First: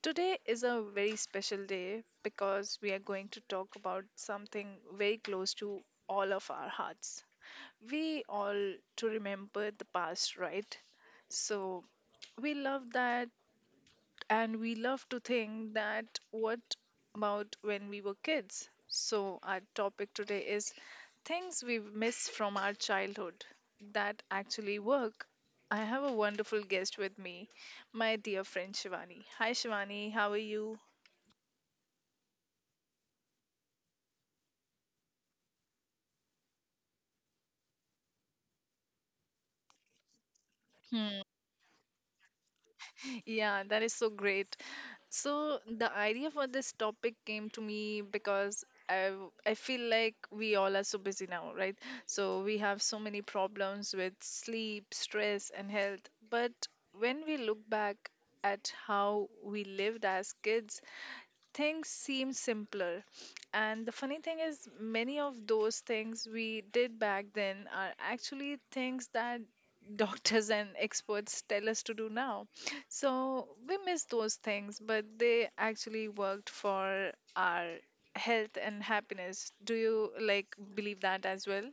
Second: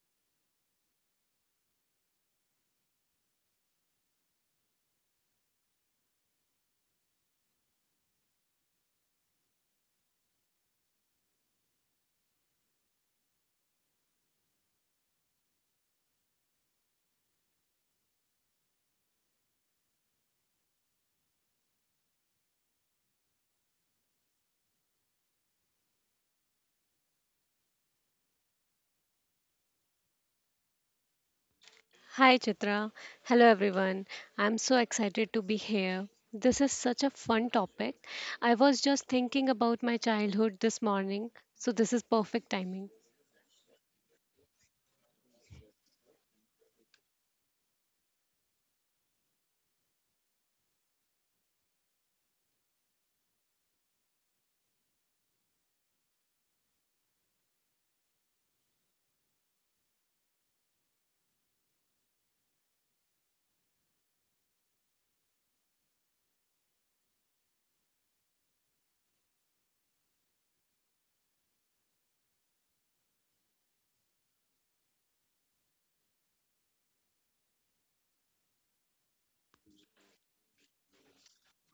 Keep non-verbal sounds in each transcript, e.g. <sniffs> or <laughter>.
Today is a very special day because we are going to talk about something very close to all of our hearts. We all to remember the past, right? So we love that and we love to think that what about when we were kids? So, our topic today is things we miss from our childhood that actually work. I have a wonderful guest with me, my dear friend Shivani. Hi, Shivani, how are you? Hi Chitra. Hello everyone. I'm so excited to be here. This is such a fun topic. I was just thinking about my childhood this morning, so this is perfect timing. Yeah, that is so great. So the idea for this topic came to me because I feel like we all are so busy now, right? So we have so many problems with sleep, stress, and health. But when we look back at how we lived as kids, things seem simpler. And the funny thing is, many of those things we did back then are actually things that <laughs> doctors and experts tell us to do now. So we miss those things, but they actually worked for our health and happiness. Do you like believe that as well?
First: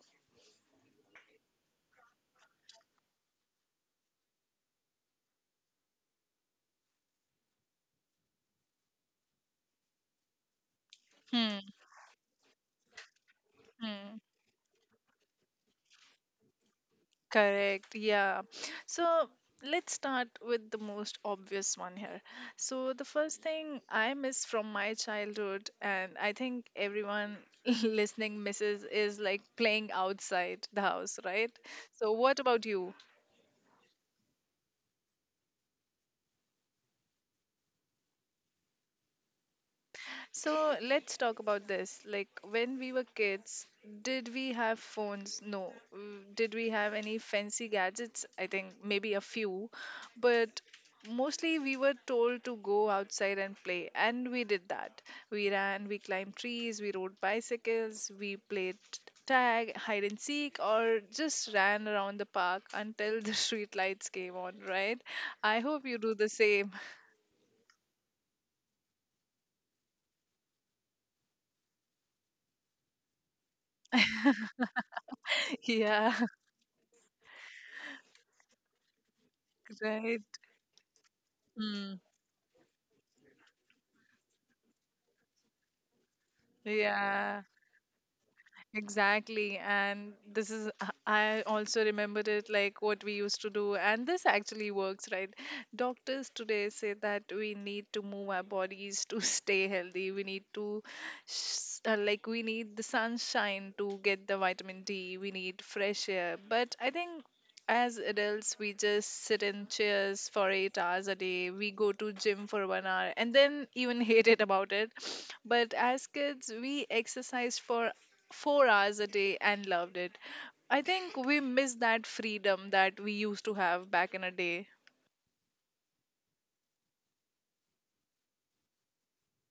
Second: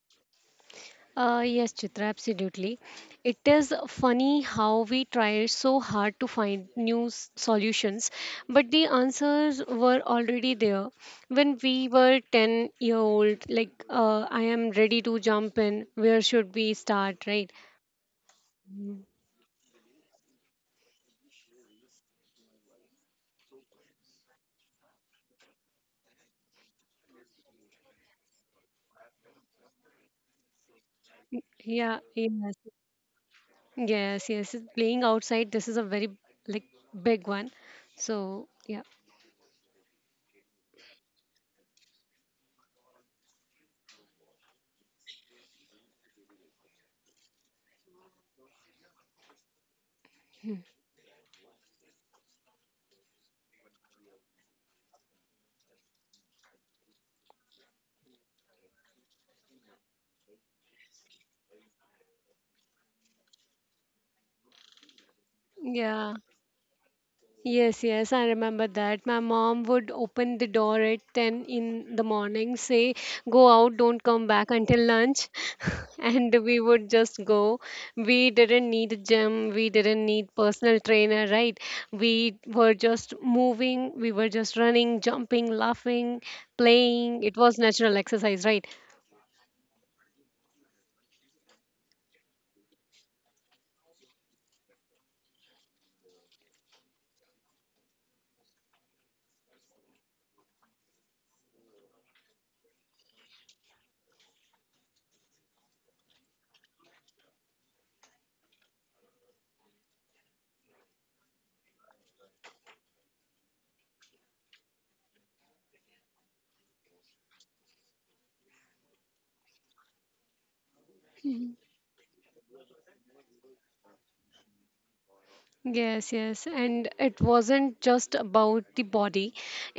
Yes, Chitra, absolutely. It is funny how we tried so hard to find new solutions, but the answers were already there. When Hmm. we were 10-year-old, like, Hmm. I am ready to jump in, where should we start, right? Correct. Yeah. Mm. So let's start with the most obvious one here. So the first thing I miss from my childhood, and I think everyone <laughs> listening misses, is like playing outside the house, right? Yeah, So what yes. about you? Yes, yes. Playing outside, this is a very like big one. So yeah, So let's talk about this. Like when we were kids, did we have phones? No. Did we have any fancy gadgets? I think maybe a few, but mostly we were told to go outside and play, and we did that. We ran, we climbed trees, we rode bicycles, we played tag, hide and seek, or just ran around the park until the <laughs> street lights came on, right? I hope you do yeah. the same. <laughs> Yes, yes, I remember that. My mom would open the door at 10 in the morning, say, go out, don't come back until lunch. <laughs> Yeah, And we would just go. We didn't need a gym, we <laughs> didn't right. need personal trainer, right? Hmm. We were just moving, we were just running, jumping, laughing, playing. It was Yeah. natural exercise, right? Exactly. And this is, I also remembered it like what we used to do. And this actually works, right? Doctors today say that we need to move our bodies to <laughs> stay healthy. We need the sunshine to get the vitamin D. We need fresh air. But I think as adults, we just sit in chairs for 8 hours a day. We go to gym for 1 hour and then even <laughs> hate it about it. But as kids, we exercised for 4 hours a day and loved it. I think we miss that freedom that we used to have back in a day. Yes, yes. And it wasn't just about the body,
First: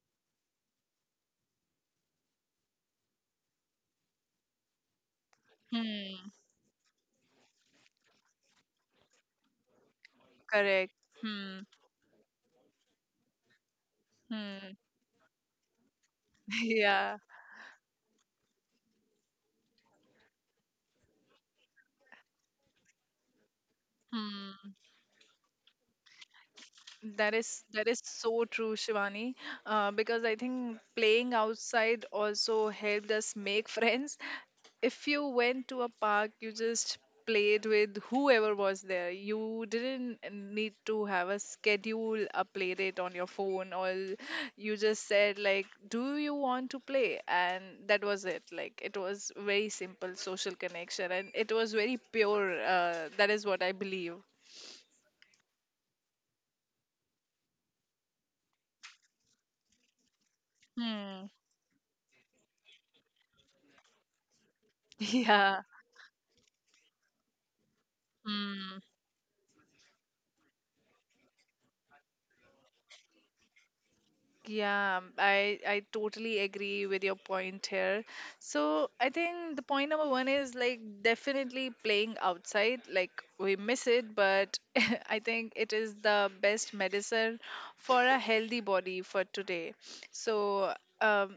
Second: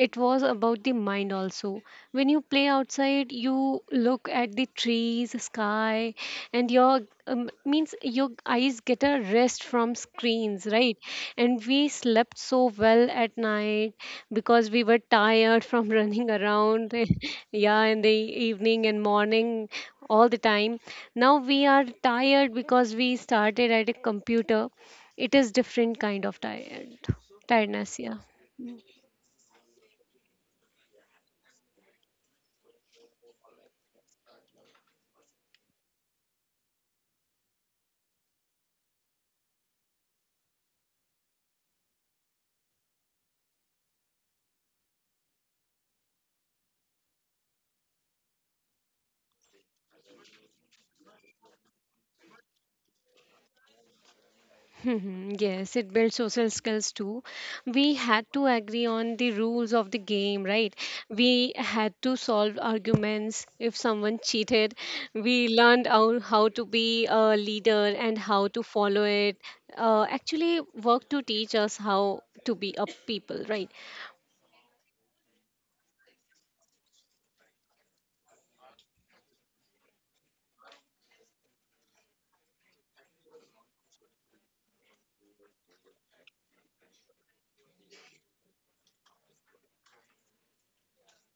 it was about the mind also. When you play outside, you look at the trees, sky, Hmm. and your means your eyes get a rest from screens, Correct. right? Hmm. And we slept so well at night because Hmm. we were tired from <laughs> running <laughs> around, Yeah. <laughs> yeah, in the evening and morning all the time. Now we are tired because we started at a computer. Hmm. It is different kind of tired That is that tiredness, is yeah. so true, Shivani. Because I think playing outside also helped us make <laughs> friends. If you went to a park, you just played with whoever was there. You didn't need to have a schedule, a play date on your phone, or you just said like, "Do you want to play?" And that was it. Like it was very simple social connection, and it was very pure. That is what I believe. Mhm, yes, it builds social skills too. We had to agree on the rules of the game, right? Hmm. We had to solve arguments. If someone cheated, <laughs> we Yeah. learned how to be a leader and how to Hmm. follow it. Actually, work to teach us how to be a people, right? Yeah, I totally agree with your point here. So I think the point number one is like definitely playing outside. Like we miss it, but <laughs> I think it is the best medicine for a healthy body for today. So um,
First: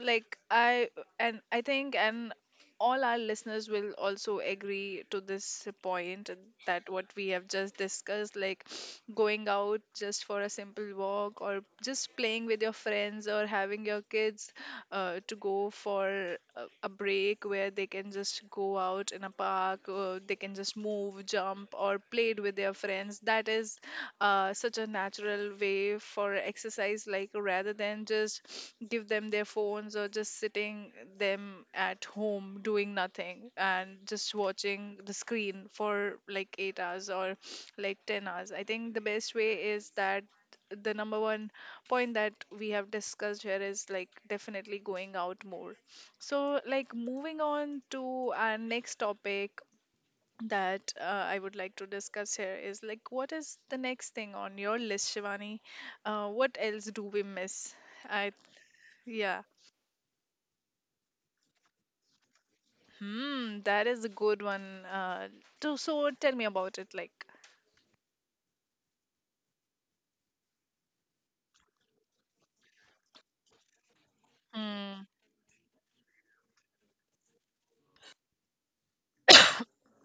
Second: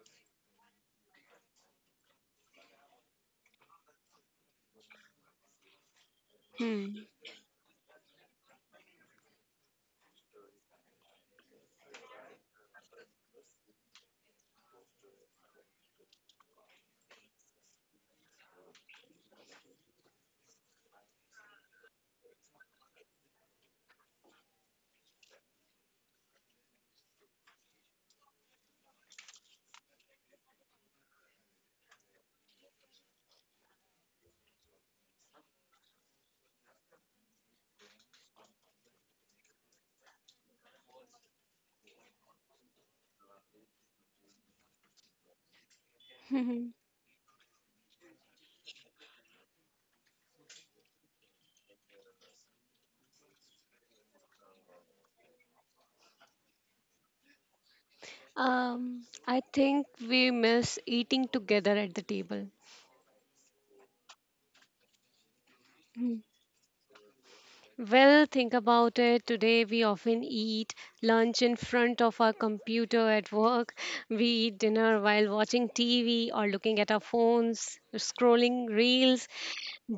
like I and I think and all our listeners will also agree to this point, that Hmm. what we have just discussed, like <sniffs> going out just for a simple walk or just playing with your friends, or having your kids to go for a break where they can just go out in a park, or they can just move, jump, or play it with their friends. That is such a natural way for exercise, like rather than just give them their phones or just sitting them at home doing nothing and just watching the screen for like 8 hours or like 10 hours. I think the best way is that the number one point that we have discussed here is like definitely going out more. So, <laughs> like, moving on to our next topic that I would like to discuss here is, like, what is the next thing on your list, Shivani? What else do we miss? I yeah, I think we miss eating together at the table. hmm, that is a good one. So tell <laughs> me about it. Like, Well, think about it. Today, we often eat lunch in front of our computer at work. <laughs> We eat dinner hmm, while watching TV or looking at our phones, scrolling reels.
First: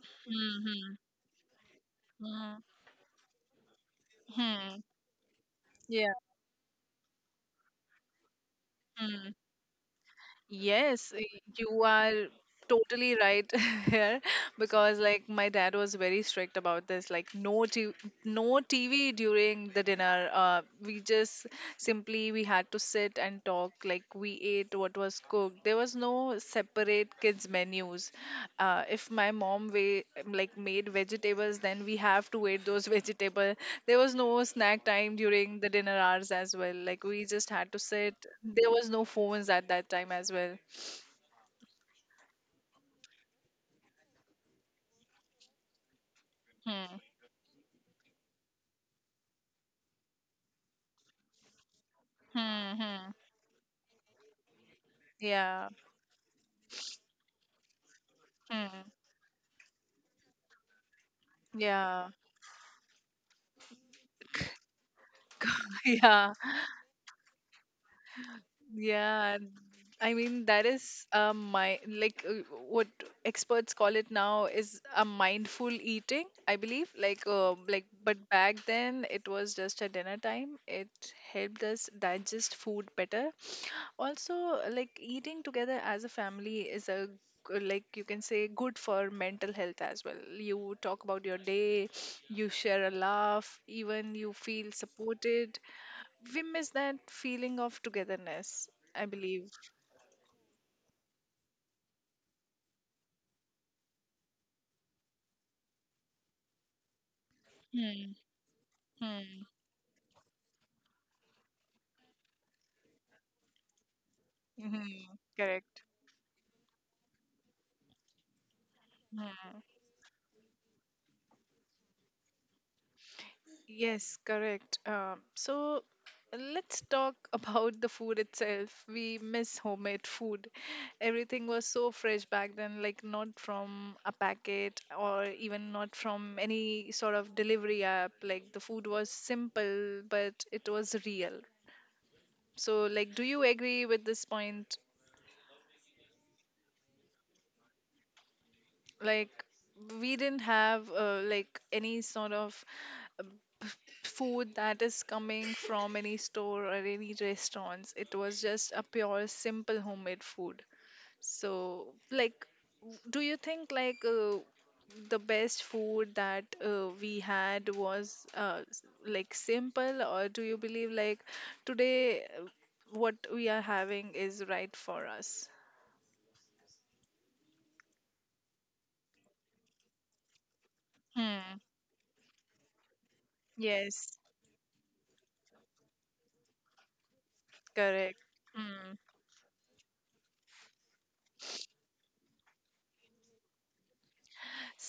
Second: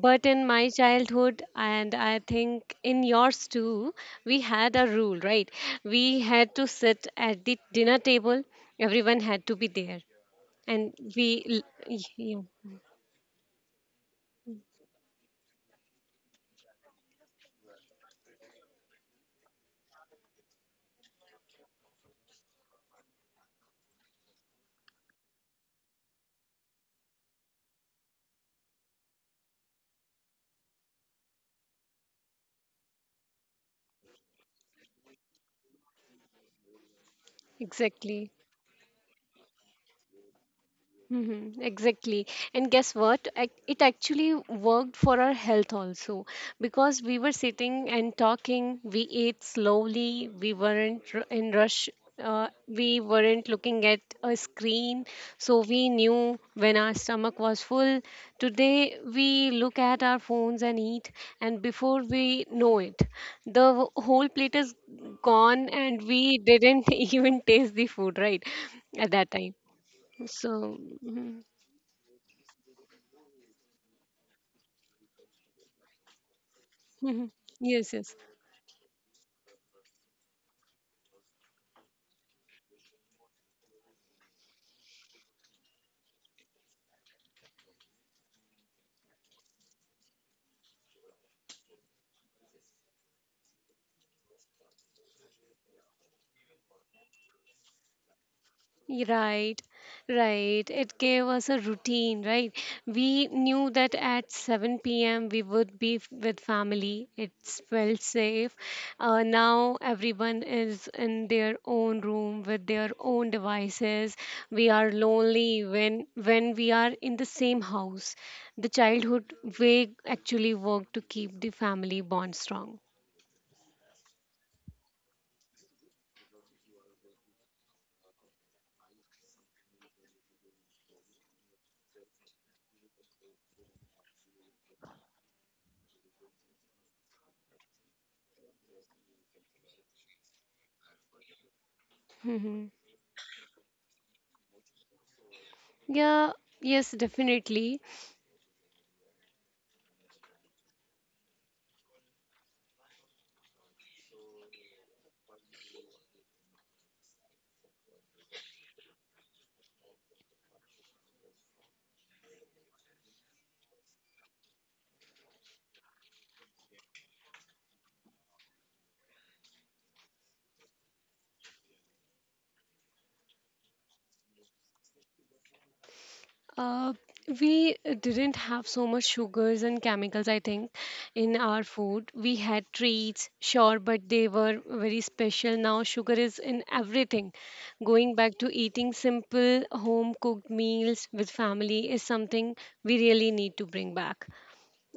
But in hmm, my hmm, childhood, and I hmm, think in yours too, we had hmm, a rule, right? yeah, We had to sit at the dinner table, everyone hmm. had to be there. And Yes, we, you are yeah, totally right <laughs> here, because like my dad was very strict about this, like no no TV during the dinner. We just simply we had to sit and talk. Like we ate what was cooked. There was no separate kids menus. If my mom way like made vegetables, then we have to eat those <laughs> vegetables. There was no snack time during the dinner hours as well. Like we just had to sit. exactly. There was no phones at that time as well. Mm-hmm, exactly. And guess what? It actually worked for our health also Hmm. because we were sitting and talking, we ate slowly, we weren't in rush, Hmm. we Hmm. weren't looking at a screen, so Yeah. we knew when our stomach was full. Hmm. Today, we look at our phones and eat, and before Yeah. we know it, the whole plate is gone, <laughs> and Yeah. we didn't <laughs> even taste the food, right? At that Yeah. time. I mean, that So, is mhm, my like what experts call it now is a mindful eating, I believe. Mhm. <laughs> Like, Yes, yes. but back then it was just a dinner time. It helped us digest food better, also like eating together as a family is a g- like you can say good for mental health as well. You talk about your day, you share a laugh, even you feel supported. We miss that feeling of togetherness, I believe. Right, right. It gave us a routine, right? We knew that at 7 p.m. we would be with family. It felt Hmm. safe. Hmm. Now everyone is in their own room with their own devices. We are Hmm. lonely Correct. when we are in the same house. The childhood Hmm. way actually worked to keep the family bond strong. Yes, correct. So let's talk <laughs> about the food itself. We miss homemade food. Everything was so fresh back then, like not from a packet or even not from any sort of delivery app. Like the food was simple, but it was real. Mhm. So, like, do you agree with this point? Yeah, yes, definitely. Like, we didn't have like any sort of food that is coming from any store or any restaurants. It was just a pure, simple homemade food. So, like, do you think, like the best food that we had was like simple, or do you believe like today what we are having is right for us? Uh, we didn't have so much sugars and chemicals, I think, in our Hmm. food. We had treats, sure, but Yes. they were very special. Now, sugar is in everything. Going Correct. back to eating Hmm. simple home cooked meals with family is something we really need to bring back,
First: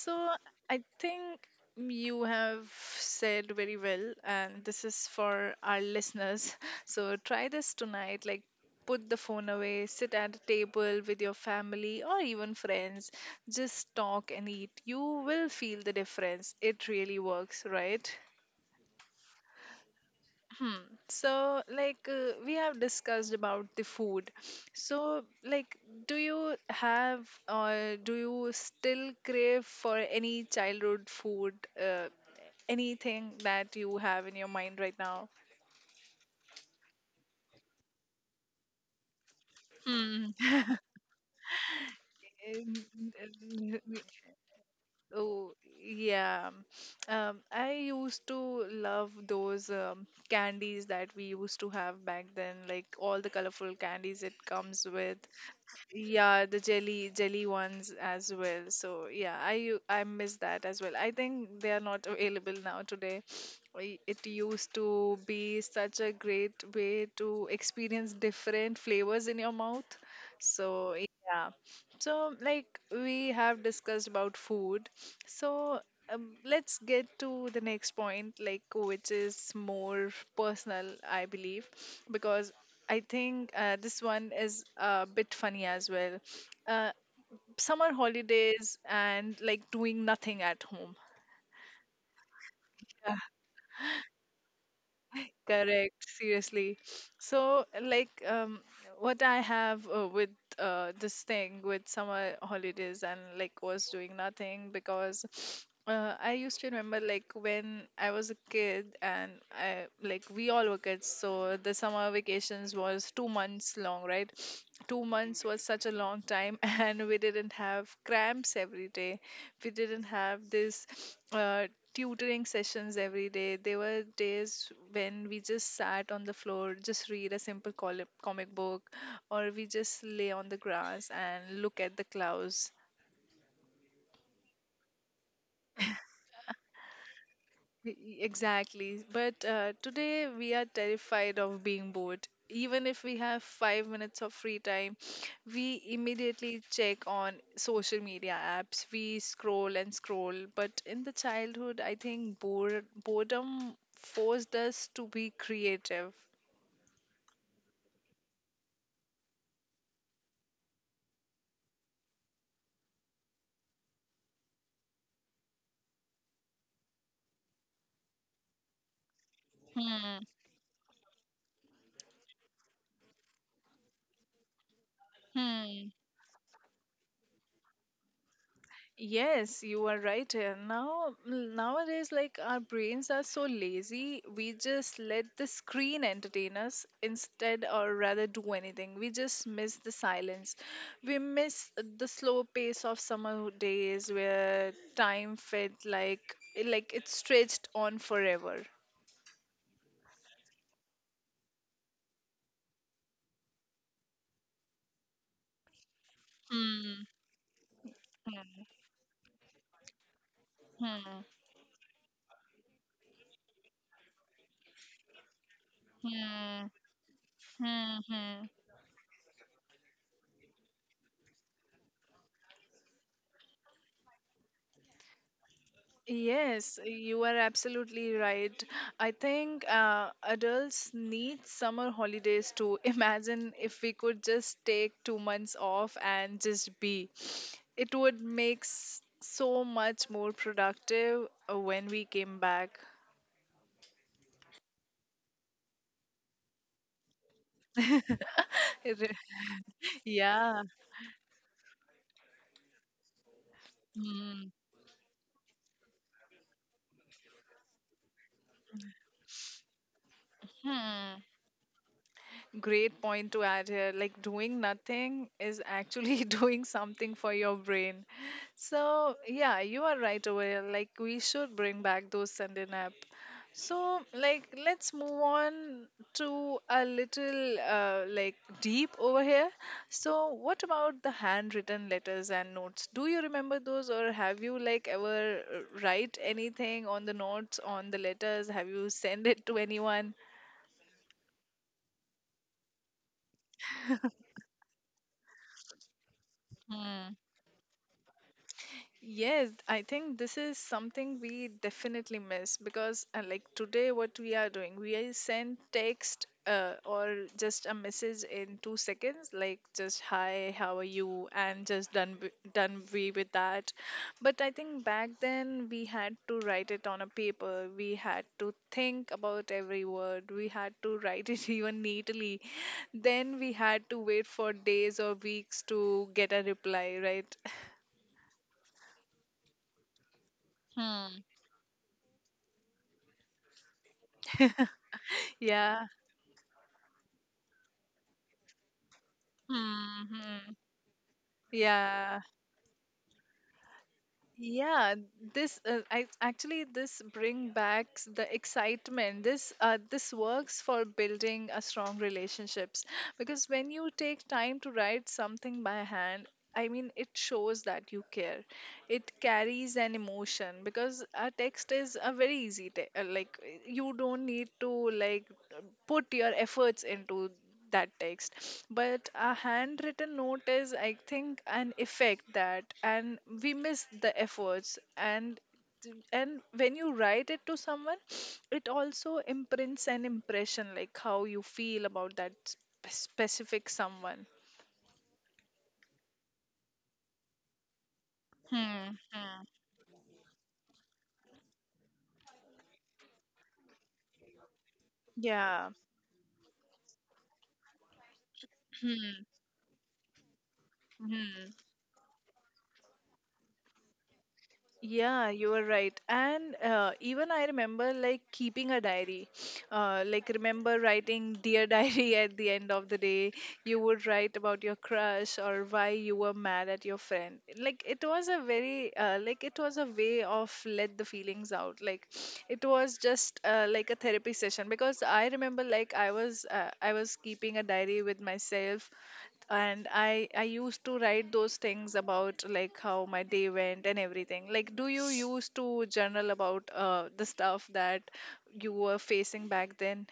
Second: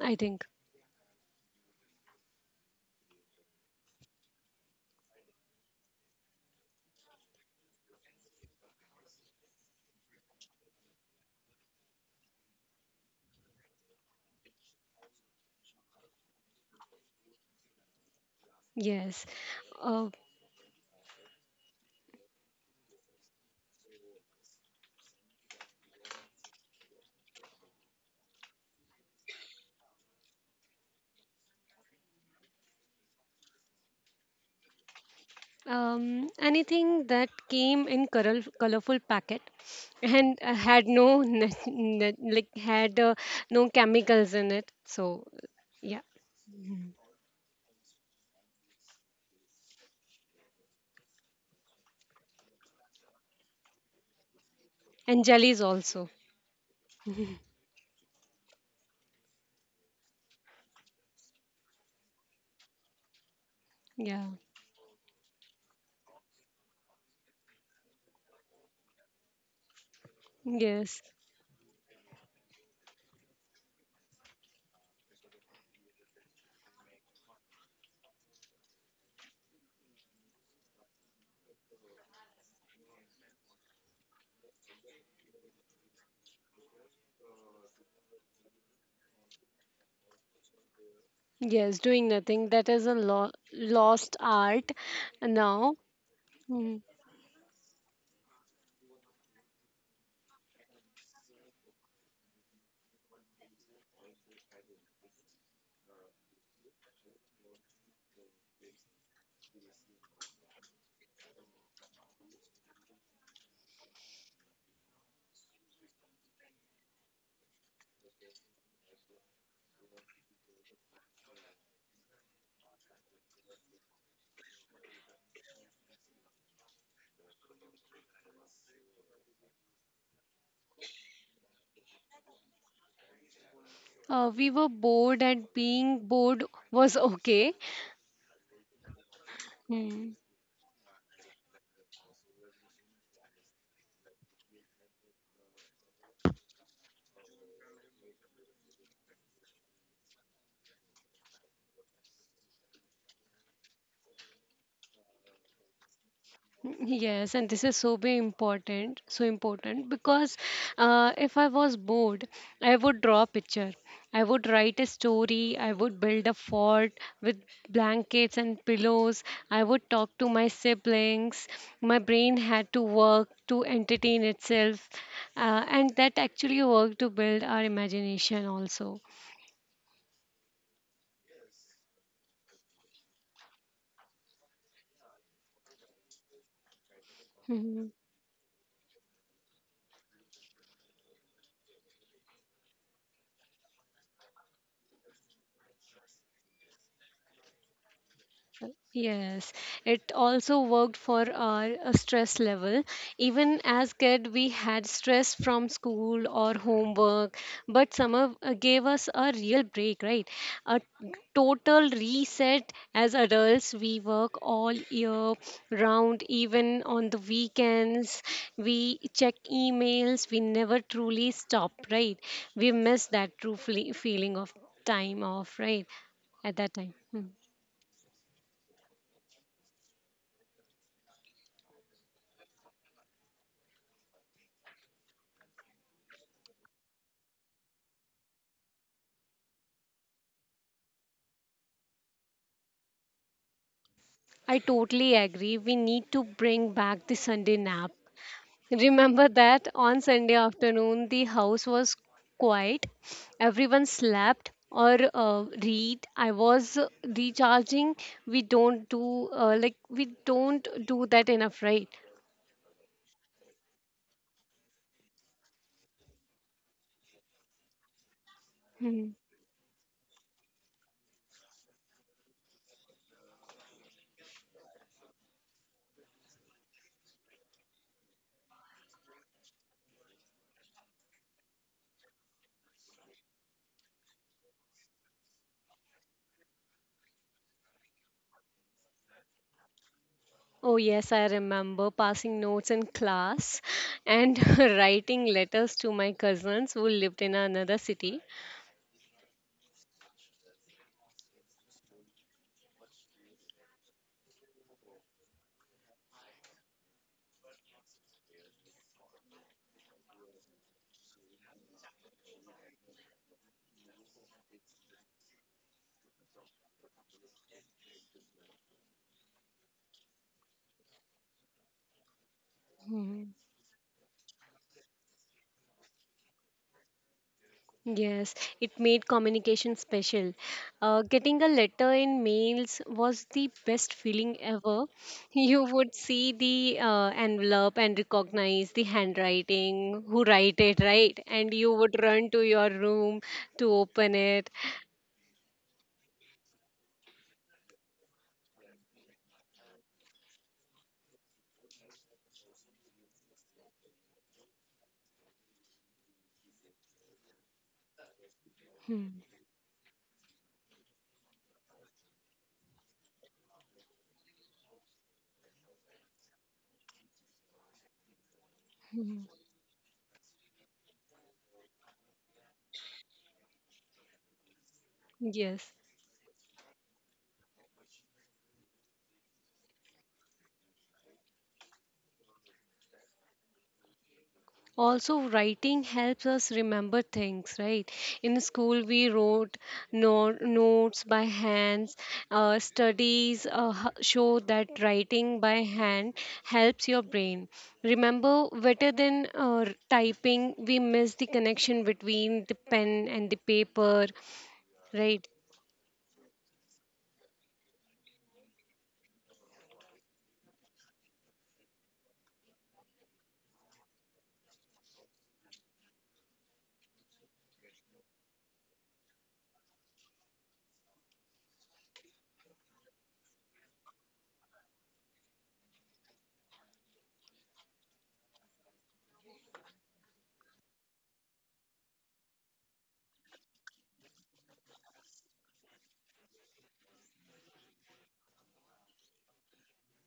I think. I think you have said very well, and this is for our listeners. <laughs> So try this tonight. Like, put the phone away, sit at a table with your family or even friends, just talk and eat. You will feel the difference. It really works, right? Yes. Uh, Hmm. So, like, we have discussed about the food. So, like, do you still crave for any childhood food? Anything that you have in your mind right now? Anything that came in color, colorful packet Hmm. and <laughs> had no like Um, had no uh, uh, chemicals in it. So Oh, yeah, yeah. I used to love those candies that we used to have back then, like all the colorful candies it comes with. and jellies also. Yeah, the jelly ones as well. So yeah, I miss that as well. I think they are not available now today. It Yeah. used to be such a great way to experience different flavors in your mouth. So Yes. yeah. So like we have discussed about food. So let's get to the next point, like which is more personal, I believe, because I think this one is a bit funny as well. Uh, summer holidays and like doing nothing at home. Yes. Doing nothing. That is a lost art now. Correct, seriously. Mm. So, like, what I have with this thing with summer holidays, and like was doing nothing, because <sniffs> I used to remember, like when I was a kid and I like we all were kids, so the summer vacations was 2 months long, right? 2 months was such a long time, <laughs> and we didn't have cramps every day. We didn't have this uh, tutoring sessions every day. There were days when we just sat on the floor, just read a simple comic book, or we just lay on the grass and look at the clouds. We were bored, and being bored was <laughs> okay. Exactly. But Mm. today we are terrified of being bored. Even if we have 5 minutes of free time, we immediately check on social media apps. We scroll and scroll. But in the childhood, I think boredom forced us to be creative. Yes, and this is so be important, so important because if I was bored, I would draw a picture. I would write a story. I would build a fort with blankets and pillows. I would talk Hmm. to my siblings. My brain had to work to entertain itself, Hmm. and that actually worked to build our imagination also. Yes, you are right. Now, nowadays, like our brains are so lazy, we just let the screen entertain us instead, Mm-hmm. or rather, do anything. We just miss the silence. We miss the slow pace of summer days where time felt like it stretched on forever. Yes, it also worked for our stress level. Even as kid, we had stress from school or Hmm. homework, but summer Hmm. gave us a real break, right? A Hmm. total reset as adults. We work all year round, Hmm. even on the Hmm. weekends. Hmm. We check emails. We never truly stop, right? We miss that true feeling of time off, right? At that Yes, time. you Hmm. are absolutely right. I think adults need summer holidays too. <laughs> Imagine if we could just take 2 months off and just be. It would make so much more productive when we came back. I totally agree. We need to bring back the Sunday nap. <laughs> It re- Remember that on Sunday yeah. afternoon, the house was quiet, everyone slept Hmm. or read. I was recharging. We don't do Like we don't do Hmm. that enough, right? Great point to add here. Like doing nothing is actually <laughs> doing something for your brain. Hmm. So yeah, you are right over here. Like we should bring back those Sunday nap. So like let's move on to a little deep over here. So what about the handwritten letters and notes? Do you remember those, or have you ever write anything on the notes on the letters? Have you send it to anyone? Oh, yes, I remember passing notes in class and <laughs> writing letters to my cousins who lived in another city. Yes, I think this is something we definitely miss because, today, what we are doing, we are send text or just a message in 2 seconds, like just hi, how are you, and just done we with that. But I think back then we had to write it on a paper. We had to think about every word. We had to write it <laughs> even neatly. Then we had to wait for days or weeks to get a reply, right? Yes, it made communication special. Hmm. Getting a letter in mails was the best feeling ever. <laughs> You Yeah. would see the envelope and recognize the handwriting, who Hmm. write it, right? And you would Yeah, run to your room to open it. yeah. Actually this bring back the excitement. This works for building a strong relationships because when you take time to write something by hand, I mean it shows that you care, Hmm, it carries an emotion because a text is a very easy, you don't need to like uh, put your efforts into that text, hmm. but Hmm. a handwritten note is I think an effect that, and we miss the efforts. and Yes. and when you write it to someone it also imprints an impression like how you feel about that specific someone. Also, writing helps us remember things, right? In Hmm, school, we hmm. wrote notes by hands. Studies show that writing by Yeah. hand helps your brain. Remember, better Hmm, than typing, we miss the hmm. connection between the pen and the paper, right? Yeah, you are right. And even I remember like keeping a diary. Like remember writing dear <laughs> diary at the end of the day. You would write about your crush or why you were mad at your friend. Like it was a very it was a way of let the feelings out. Like it was just like a therapy session because I remember like I was keeping a diary with myself, and I used to write those things about like how my day went and everything. Like do you used to journal about the stuff that you were facing back then?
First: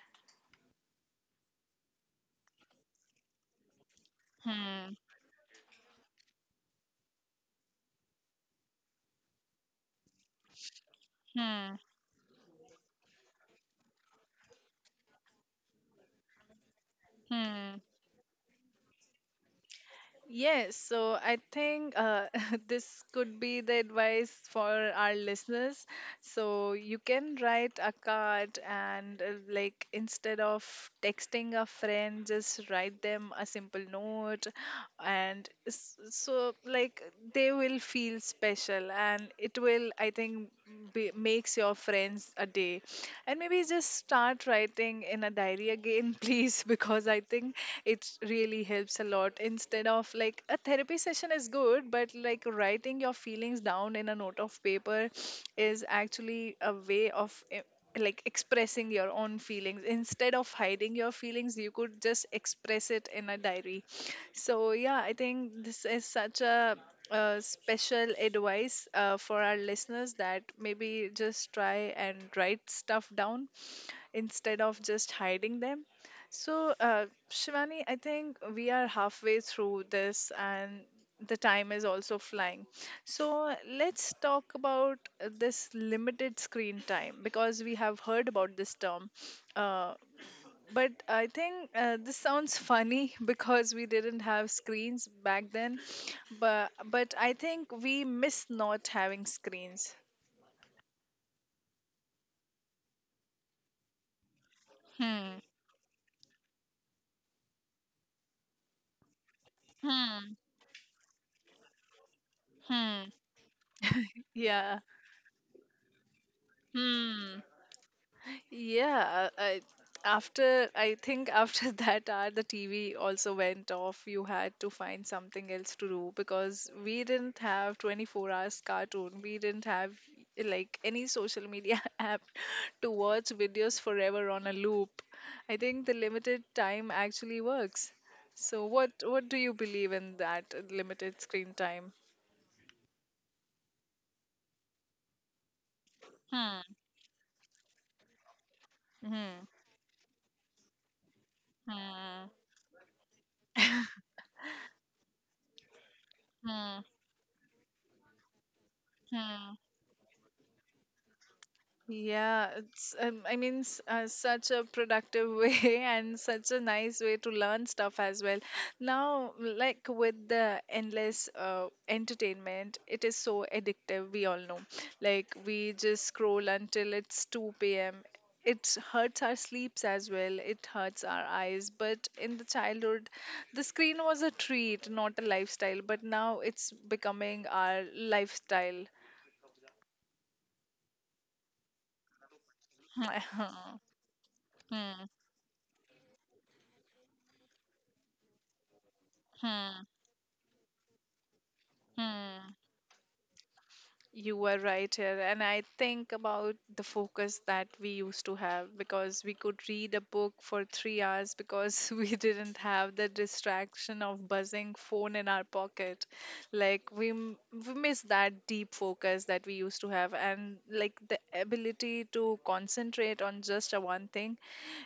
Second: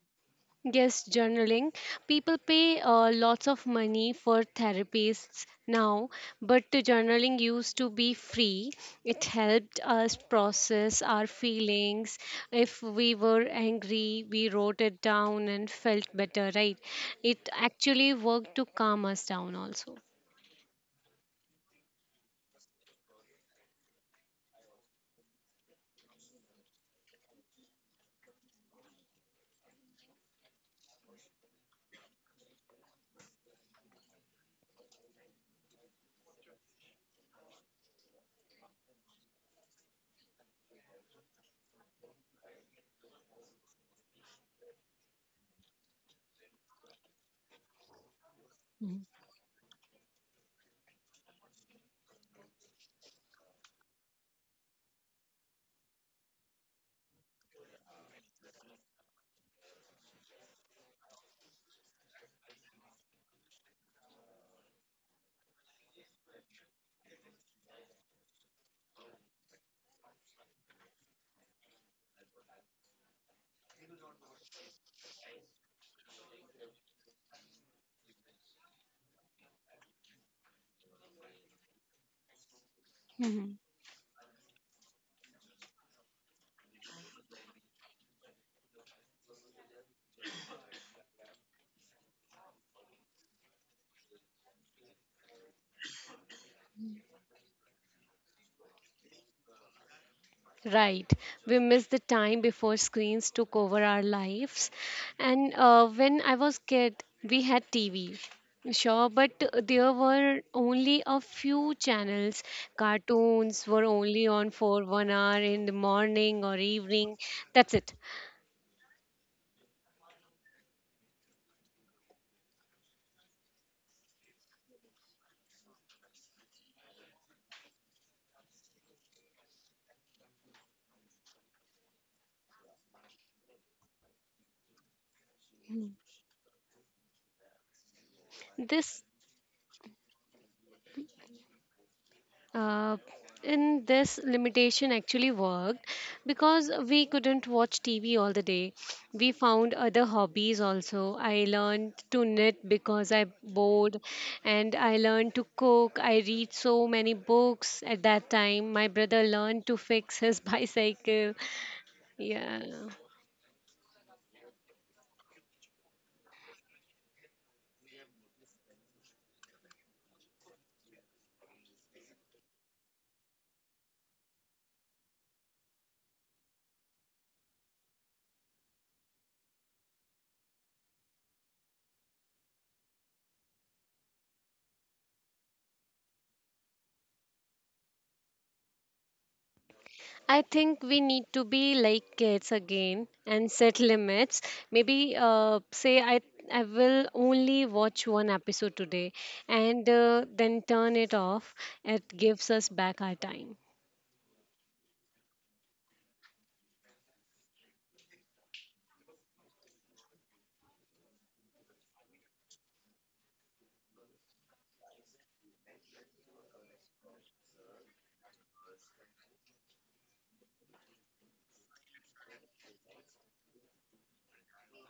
Yes, journaling. People pay lots of money for Hmm, therapists now, but the journaling used to be free. It helped us process our hmm, feelings. If we were angry, we wrote it down and felt better, right? It hmm. actually worked to calm us down also. Yes, so I think <laughs> this could be the advice for our listeners. So you can write a card, and instead of texting a friend, just write them a simple note, and so like they will feel special, and it will I think be, makes your friends a day. And maybe just start writing in a diary again, <laughs> please, because I think it really helps a Mhm. lot. Instead of like a therapy session is good, but like writing your feelings down in a note of paper is actually a way of expressing your own feelings. Instead of hiding your feelings you could just express it in a diary. So yeah, I think this is such a special advice for our listeners, that maybe just try and write stuff down instead of just hiding them. So, Shivani, I think we are halfway through this, and the time is also flying. So, Mhm. let's talk about this limited screen time because we have heard about this term. Uh, but I think this sounds funny <laughs> because we didn't have screens back then. But I think we miss not having screens. Right. We miss the time before screens took over our lives. Hmm. And when I was kid, we had TV. Sure, but there Hmm. were only a few channels. Hmm. Cartoons were only on Yeah. for 1 hour in the morning or evening. Hmm. That's it. Yeah, I after I think after <laughs> that hour the TV also went off. You had to find something else to do because we didn't have 24 hours cartoon. We didn't have like any social media <laughs> app to watch videos forever on a loop. I think Mm. the limited time actually works. So what This what do you believe in that limited screen time? uh, in this limitation actually worked Hmm. because we couldn't watch tv all the day. We Hmm. found other hobbies also. I learned to Hmm. knit because I bored, and I learned to cook. I read so Hmm. many books at that time. My brother Hmm. learned to fix his <laughs> bicycle. Yeah, Yeah. it's such a productive way <laughs> and such a nice way to learn stuff as well. Now, like with the endless entertainment, it is so addictive. We all know. Like we just scroll until it's 2 p.m. It hurts our sleeps as well. It hurts our eyes. But in the childhood, the screen was a treat, not a lifestyle. But now it's becoming our lifestyle. I think we need to be like kids again and set <laughs> limits. Hmm. Maybe say I will only watch one episode today Hmm. and then turn it off. It gives Hmm, us back our time. you were right here, and I think about the focus that we used to have, because we could read a book for 3 hours because <laughs> we didn't have the distraction of buzzing phone in our pocket. Like we m- we miss that deep focus that we used to have, and like the ability to concentrate on just a one thing.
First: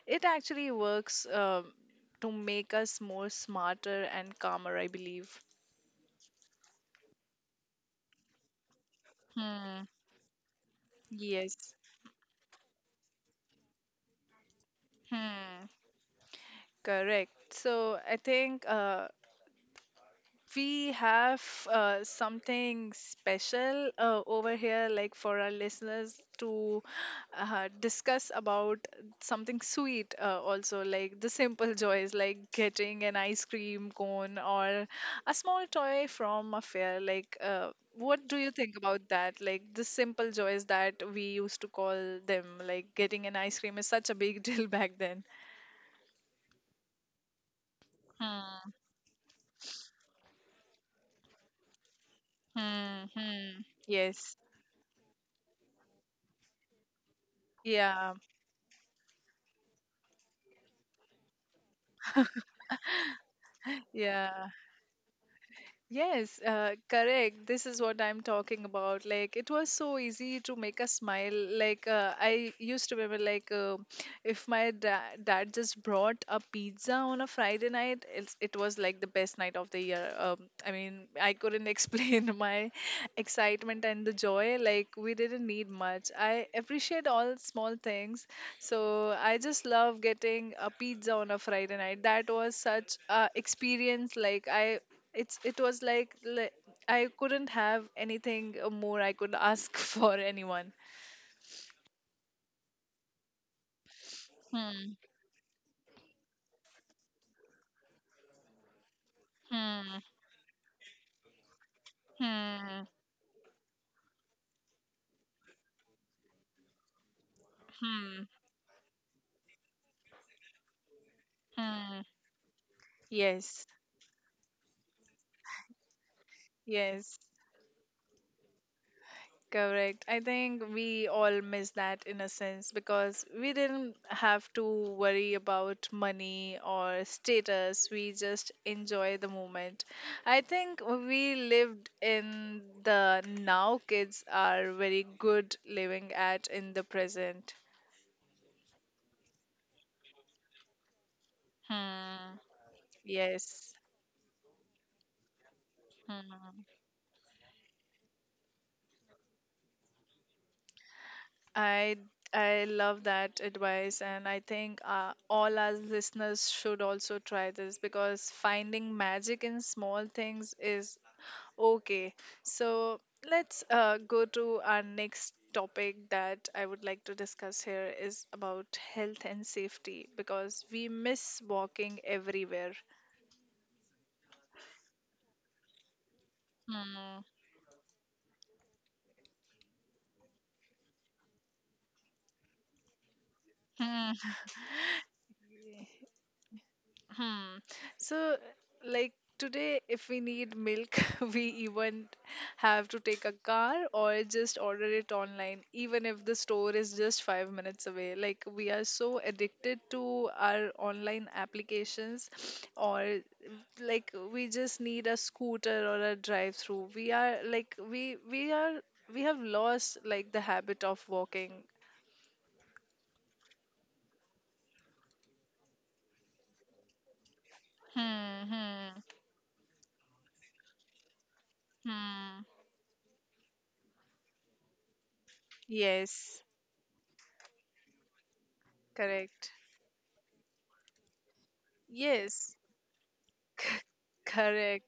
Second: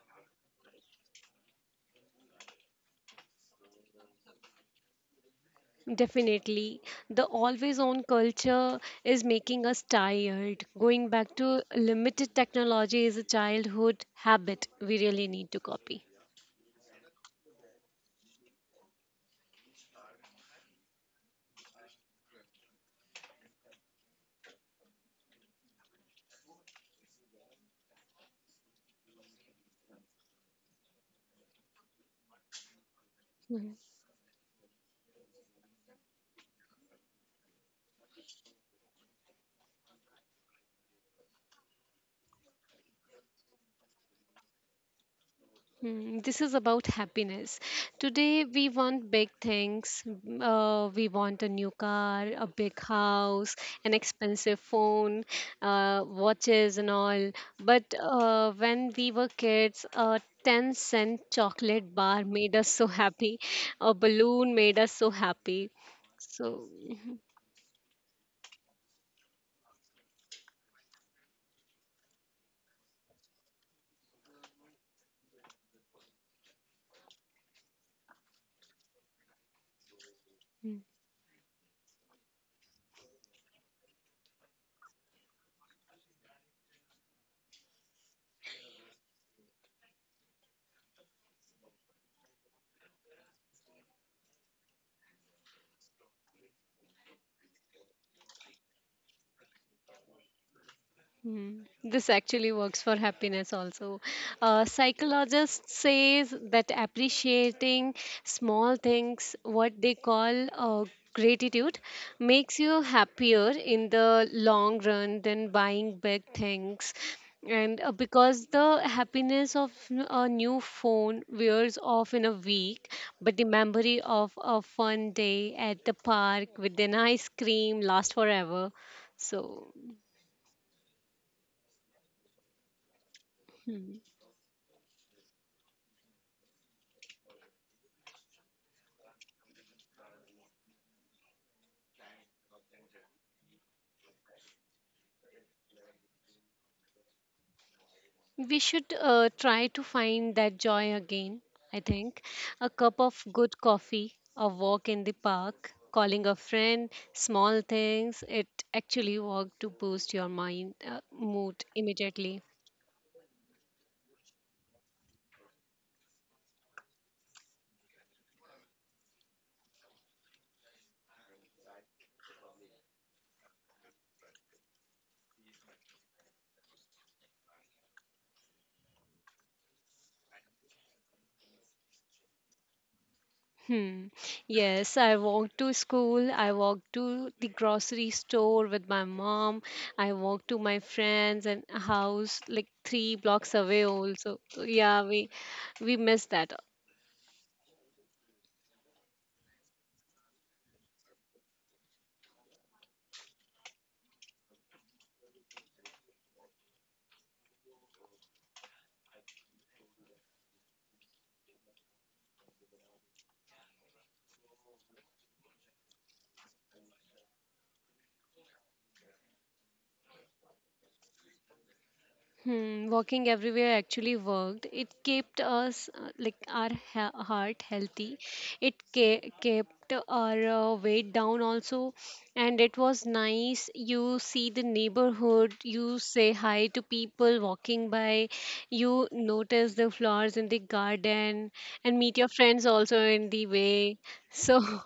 It actually works to make us more smarter and calmer, I believe. Definitely. The always on culture is making us Hmm. tired. Going back to Yes. limited technology is a childhood habit we really need to Hmm. copy. Correct. So I think we have something special over here, like for our listeners to discuss about something sweet, also like the simple joys, like getting an ice cream cone or a small toy from a fair. Like, what do you think about that? Like the simple joys that we used to call them, like getting an ice cream is such a big <laughs> deal back then. Hmm. This is about happiness. Today, we want big things. We want a new car, a big Hmm. house, Hmm. an Yes. expensive phone, watches, and all. But Yeah. When we were kids, a 10 cent chocolate bar made us so happy, a Yeah. balloon made us so happy. Yes, So, correct. This is what I'm talking about. Like, it was so easy to make us smile. I used to remember, like, if my dad just brought a pizza on a Friday night, it was like the best night of the year. I hmm. mean, I couldn't <laughs> explain my excitement and the joy. Like, we didn't need much. I appreciate all small things. So, I just love getting a pizza on a Friday night. That was such a experience. Like, I it's it was like I couldn't have anything more I could ask <laughs> for anyone. This actually works for happiness also. Hmm, Psychologists says that appreciating small things, what they hmm, call gratitude, makes hmm, you happier in the long run than buying big things. And hmm, because the happiness of a new phone wears hmm. off in a week, but the Yes, memory of a fun day at the park with an yes. ice cream lasts forever. So. Correct. I think we all miss that in a sense because we didn't Hmm. have to worry about money or status. We just enjoy the moment. I think we lived in the now. Kids are very good living at in the present. We should try to find that joy again, I think. Hmm. A cup of good Yes. coffee, a walk in the park, calling a Hmm. friend, small things. It actually work to boost your mind mood I immediately. I love that advice, and I think all our listeners should also try this because finding magic in small things is okay. So let's go to our next topic that I would like to discuss here is about health and safety because we miss walking everywhere. Hmm. Yes, I walked to school. I walked Hmm. to the grocery store with my mom. I walked to my friends and house like three blocks away Hmm. also. So, yeah, we miss that. Hmm. So, like today, if we need milk, <laughs> we even have to take a car or just order it online, even if the store is just 5 minutes away. Like, we are so addicted to our online applications, <sniffs> or like we just need a scooter or a drive-through. We are like, we are, we have lost like the habit of walking. Hmm, walking everywhere actually worked. It kept us like our heart healthy. Hmm. It Hmm. Kept our weight down also, Hmm. and it was nice. You see the neighborhood, you say Yes, hi to people walking by, you correct. notice the flowers in the garden, and meet your Yes. friends also in the way. So, Correct.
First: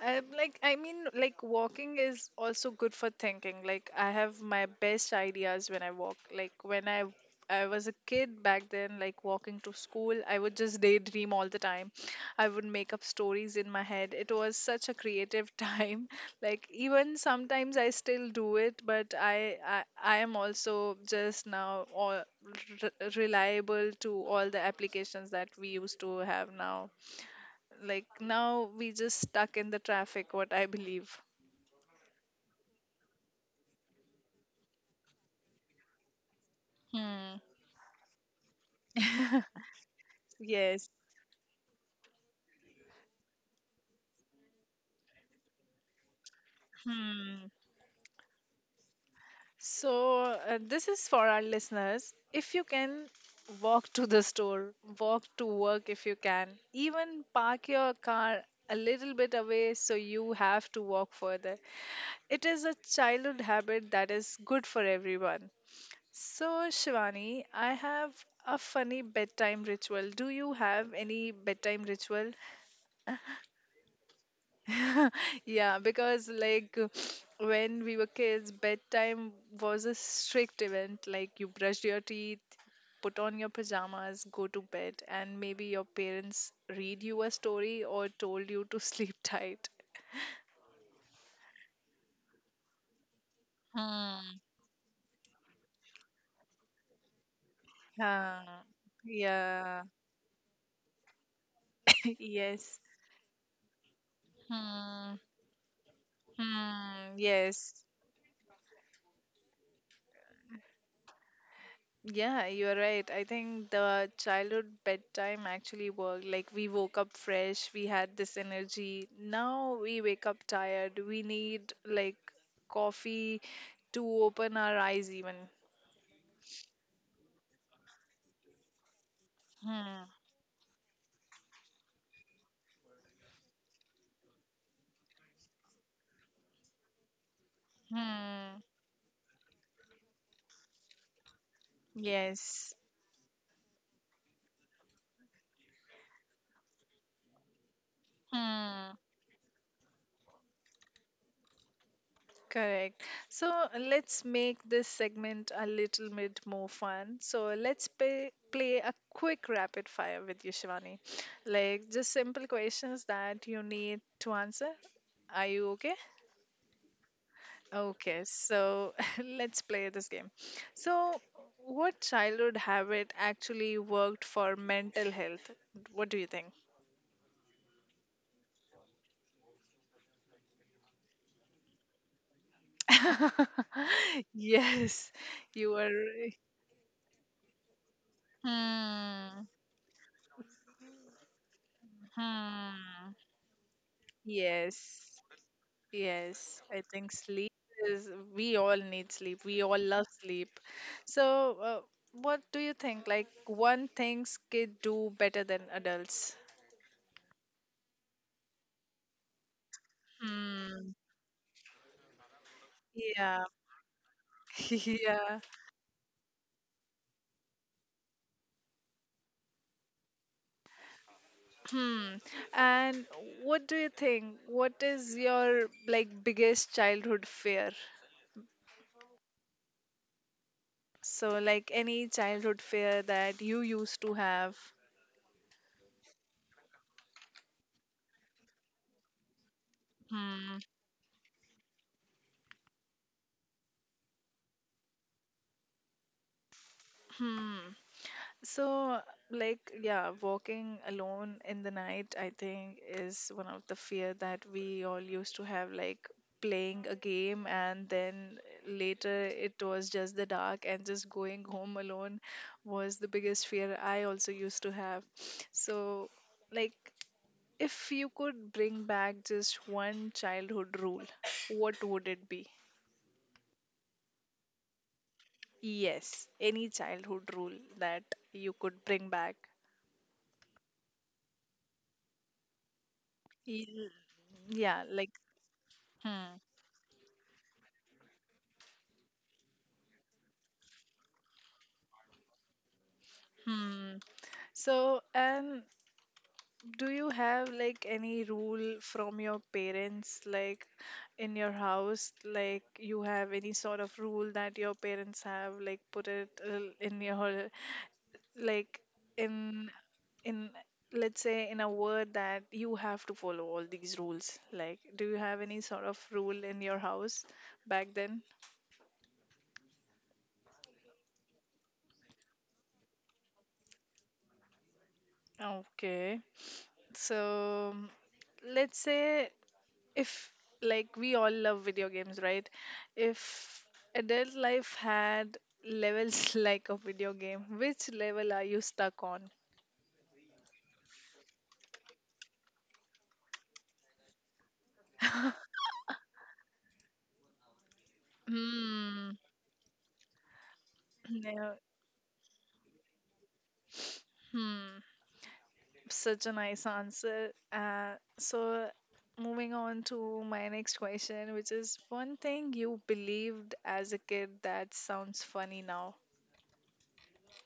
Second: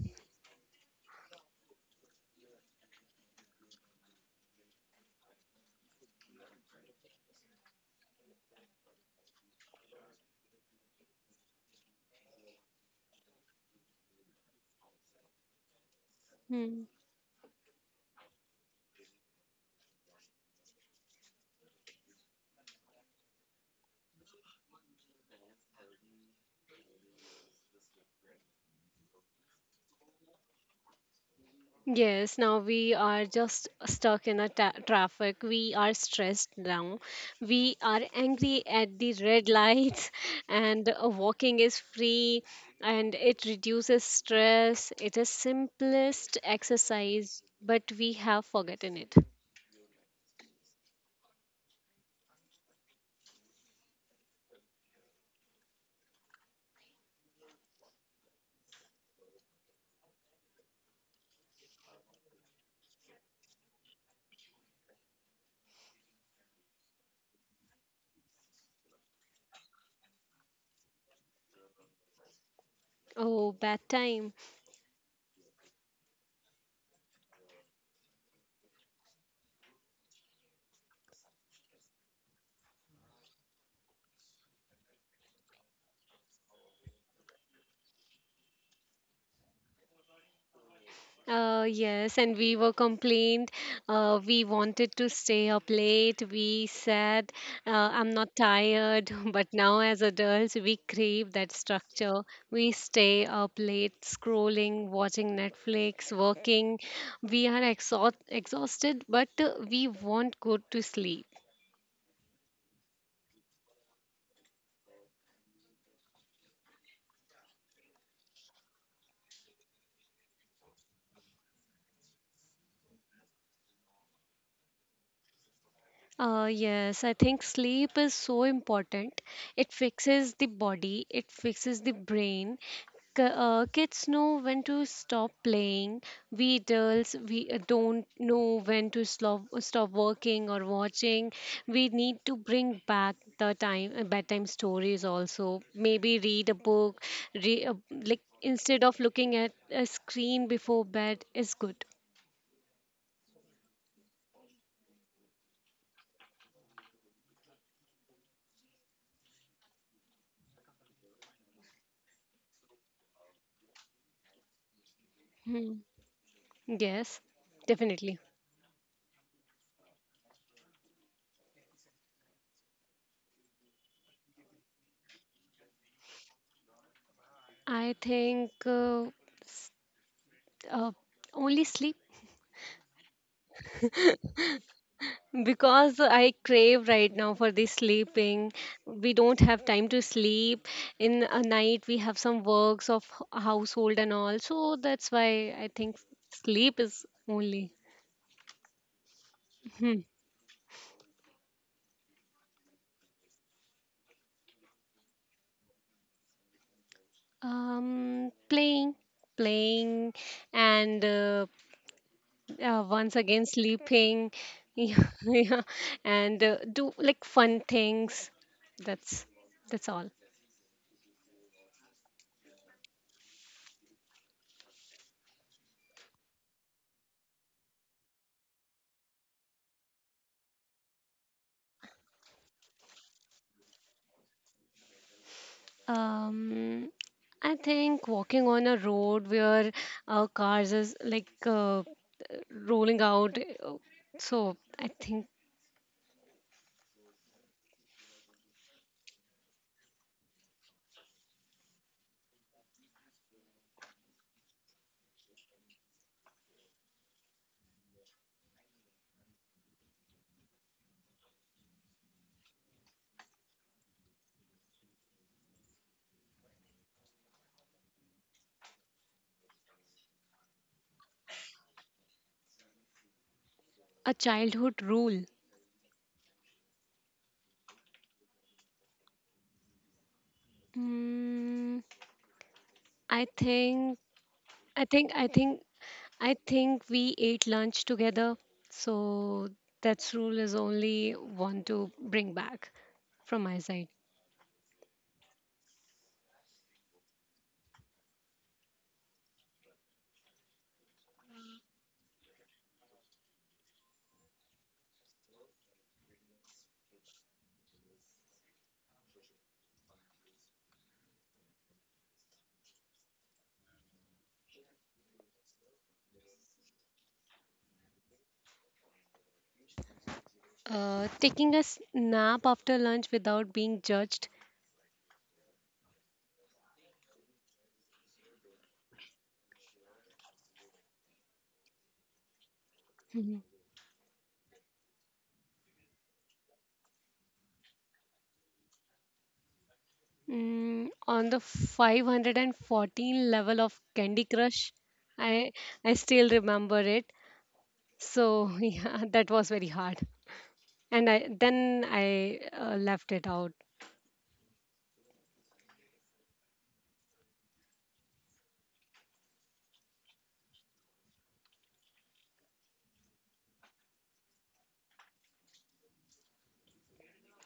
I'm like, I mean, like walking is also good for thinking. Like, I have my best ideas when I walk. Like, when I was a kid back then, like walking to school, I would just daydream all the time. I would make up stories in my head. It was such a creative <laughs> time. Like, <laughs> even sometimes I still do it, but I am also just now all reliable to all the applications that we used to have now. Like now we just stuck in the traffic, what I believe. yes, now we are just stuck in a traffic. We are stressed now. Hmm. We are angry at the red lights, <laughs> <laughs> and Yes. Walking is free and it reduces stress. It is simplest exercise, Hmm. but we have forgotten it. So, this is for our listeners. If you can walk to the store, walk to work if you can, even park your car a little bit away so you have to walk further. It is a childhood habit that is good for everyone. So, Shivani, I have a funny bedtime ritual. Do you have any bedtime ritual? Oh, bad time. <laughs> Yeah, because like when we were kids, bedtime was a strict event. Like you brushed your teeth, put on your pajamas, go to bed, and maybe your parents read you a story or told you to <laughs> sleep tight. Yes, and we were complained. Hmm. We wanted to stay up late. We said, I'm not Yeah. tired. <laughs> But now, Yeah. as adults, we crave that <laughs> structure. We Yes. stay up late, scrolling, Hmm. watching Netflix, working. Hmm. We are Yes. Exhausted, but we want good to sleep. Yeah, you're right. I think the childhood bedtime actually worked. Like we woke up fresh, we had this energy. Now we wake up tired. We need like coffee to open our eyes even. Yes, I think sleep is so important. It Hmm. fixes the body, it fixes the brain. Kids know when to stop playing. We adults, we don't Hmm. know when to stop working or watching. We need to Yes. bring back the time bedtime stories also. Maybe read a book, re, uh, like instead Hmm. of looking at a screen before bed is good. Correct. So let's make this segment a little bit more fun. So let's play a quick rapid fire with you, Shivani. Like just simple questions that you need to answer. Are you Hmm. okay? Yes, definitely. Okay, so <laughs> let's play this game. So, what childhood habit actually worked for mental health? What do you think? I think uh, only sleep <laughs> Yes, you are. because I crave right now for this sleeping. We don't Hmm. have time to sleep. In a night, we have some works of Hmm. Household and all. So Yes. that's why I think Yes, sleep I is think sleep only. is, we all need sleep. We all Hmm. love sleep. So, what do you think? Like, one things kid do better than adults? Playing, playing, Hmm. and once Yeah. again sleeping. <laughs> <laughs> Yeah, Yeah. yeah. And do like fun things. That's that's all. Hmm. And what do you think? What is your like biggest childhood fear? So, like any childhood fear that you used to have? Um, I think walking on a road where Hmm. cars is like rolling out. So I think Hmm. So, like, yeah, walking alone in the night, I think, is one of the fear that we all used to have, like playing a game and then later it was just the dark and just going home alone was the biggest fear I also used to have. So, like, if you could bring back just one childhood rule, what would it be? a childhood rule. Yes, any childhood rule that you could bring back. Mm, I Y- think Yeah, I think like I think I Hmm. think we ate lunch together. So that rule is only one to bring back from my side. Hmm. So, and do you have like any rule from your parents, like in your house, like you have any sort of rule that your parents have, like put it in your, like in in let's say in a word that you have to follow all these rules. Like, do you have any sort of rule in your house back then? Taking a nap after lunch without being judged. Okay. So, let's say if like we all love video games, right? Mm-hmm. If adult life had levels <laughs> like a video game, which level are you stuck on? On the 514 level of Candy Crush. I I still remember it. So <laughs> yeah, Hmm. that was very hard. And I Yeah, then I left it out. hmm. Such a nice answer, so moving on to my next question, which is one thing you believed as a kid that sounds funny now.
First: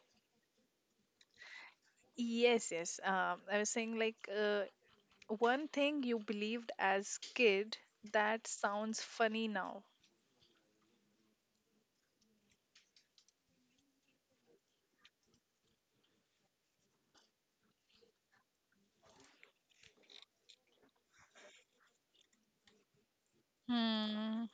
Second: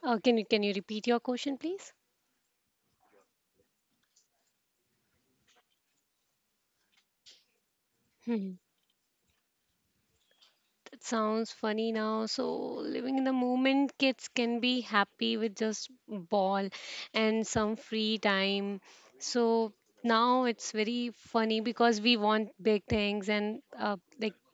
Can you repeat your question, please? Yes, yes, I was saying like one thing you believed as kid that Hmm. sounds funny now. That sounds funny now. So living in the moment, kids can be happy with just ball and some free time. So now it's very funny because we want big things and like Hmm.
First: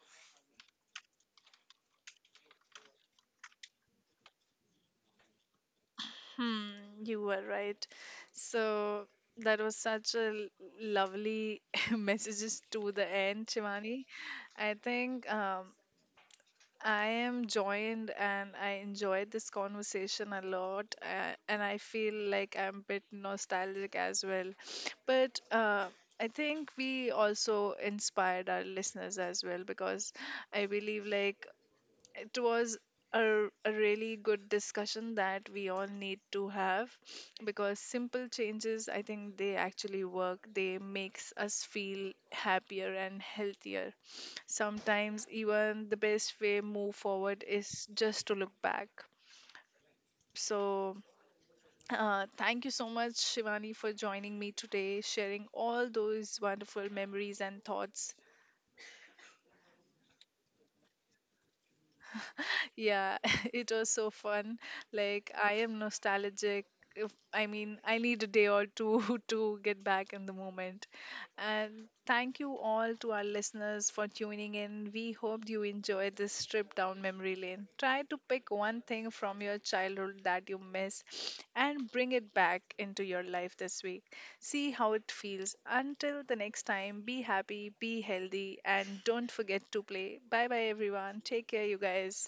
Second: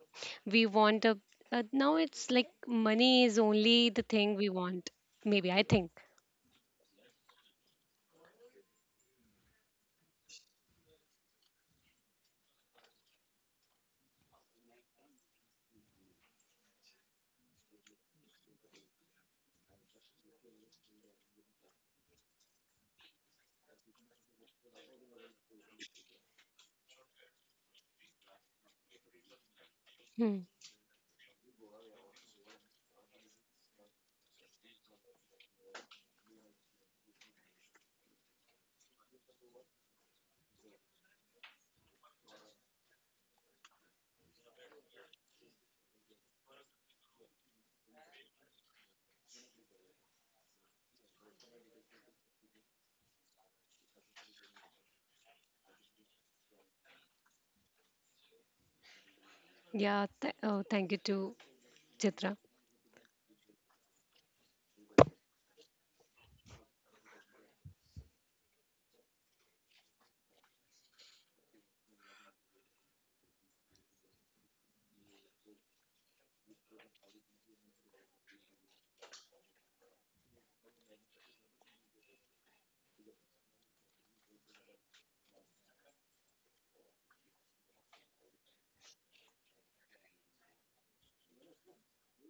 we want a now it's like money is only the thing we want maybe I think. Hmm. You were right. So that was such a lovely <laughs> messages to the end, Shivani. I think I am joined and I enjoyed this conversation a lot, and I feel like I'm a bit nostalgic as well. But I think we also inspired our listeners as well because Hmm. I believe like it was a really good discussion that we all need to have, because simple changes I think they actually work, they makes us feel happier and healthier. Sometimes even the best way move forward is just to look back. So thank you so much Shivani for joining me today, sharing all those wonderful memories and thoughts. Yeah, oh, thank you to Chitra. Yeah, <laughs> it was so fun. Like, I am nostalgic. If, I mean, I need a day or two <laughs> to get back in the moment. And thank you all to our listeners for tuning in. We hope you enjoyed this trip down memory lane. Try to pick one thing from your childhood that you miss and bring it back into your life this week. See how it feels. Until the next time, be happy, be healthy, and don't forget to play. Bye bye, everyone. Take care, you guys.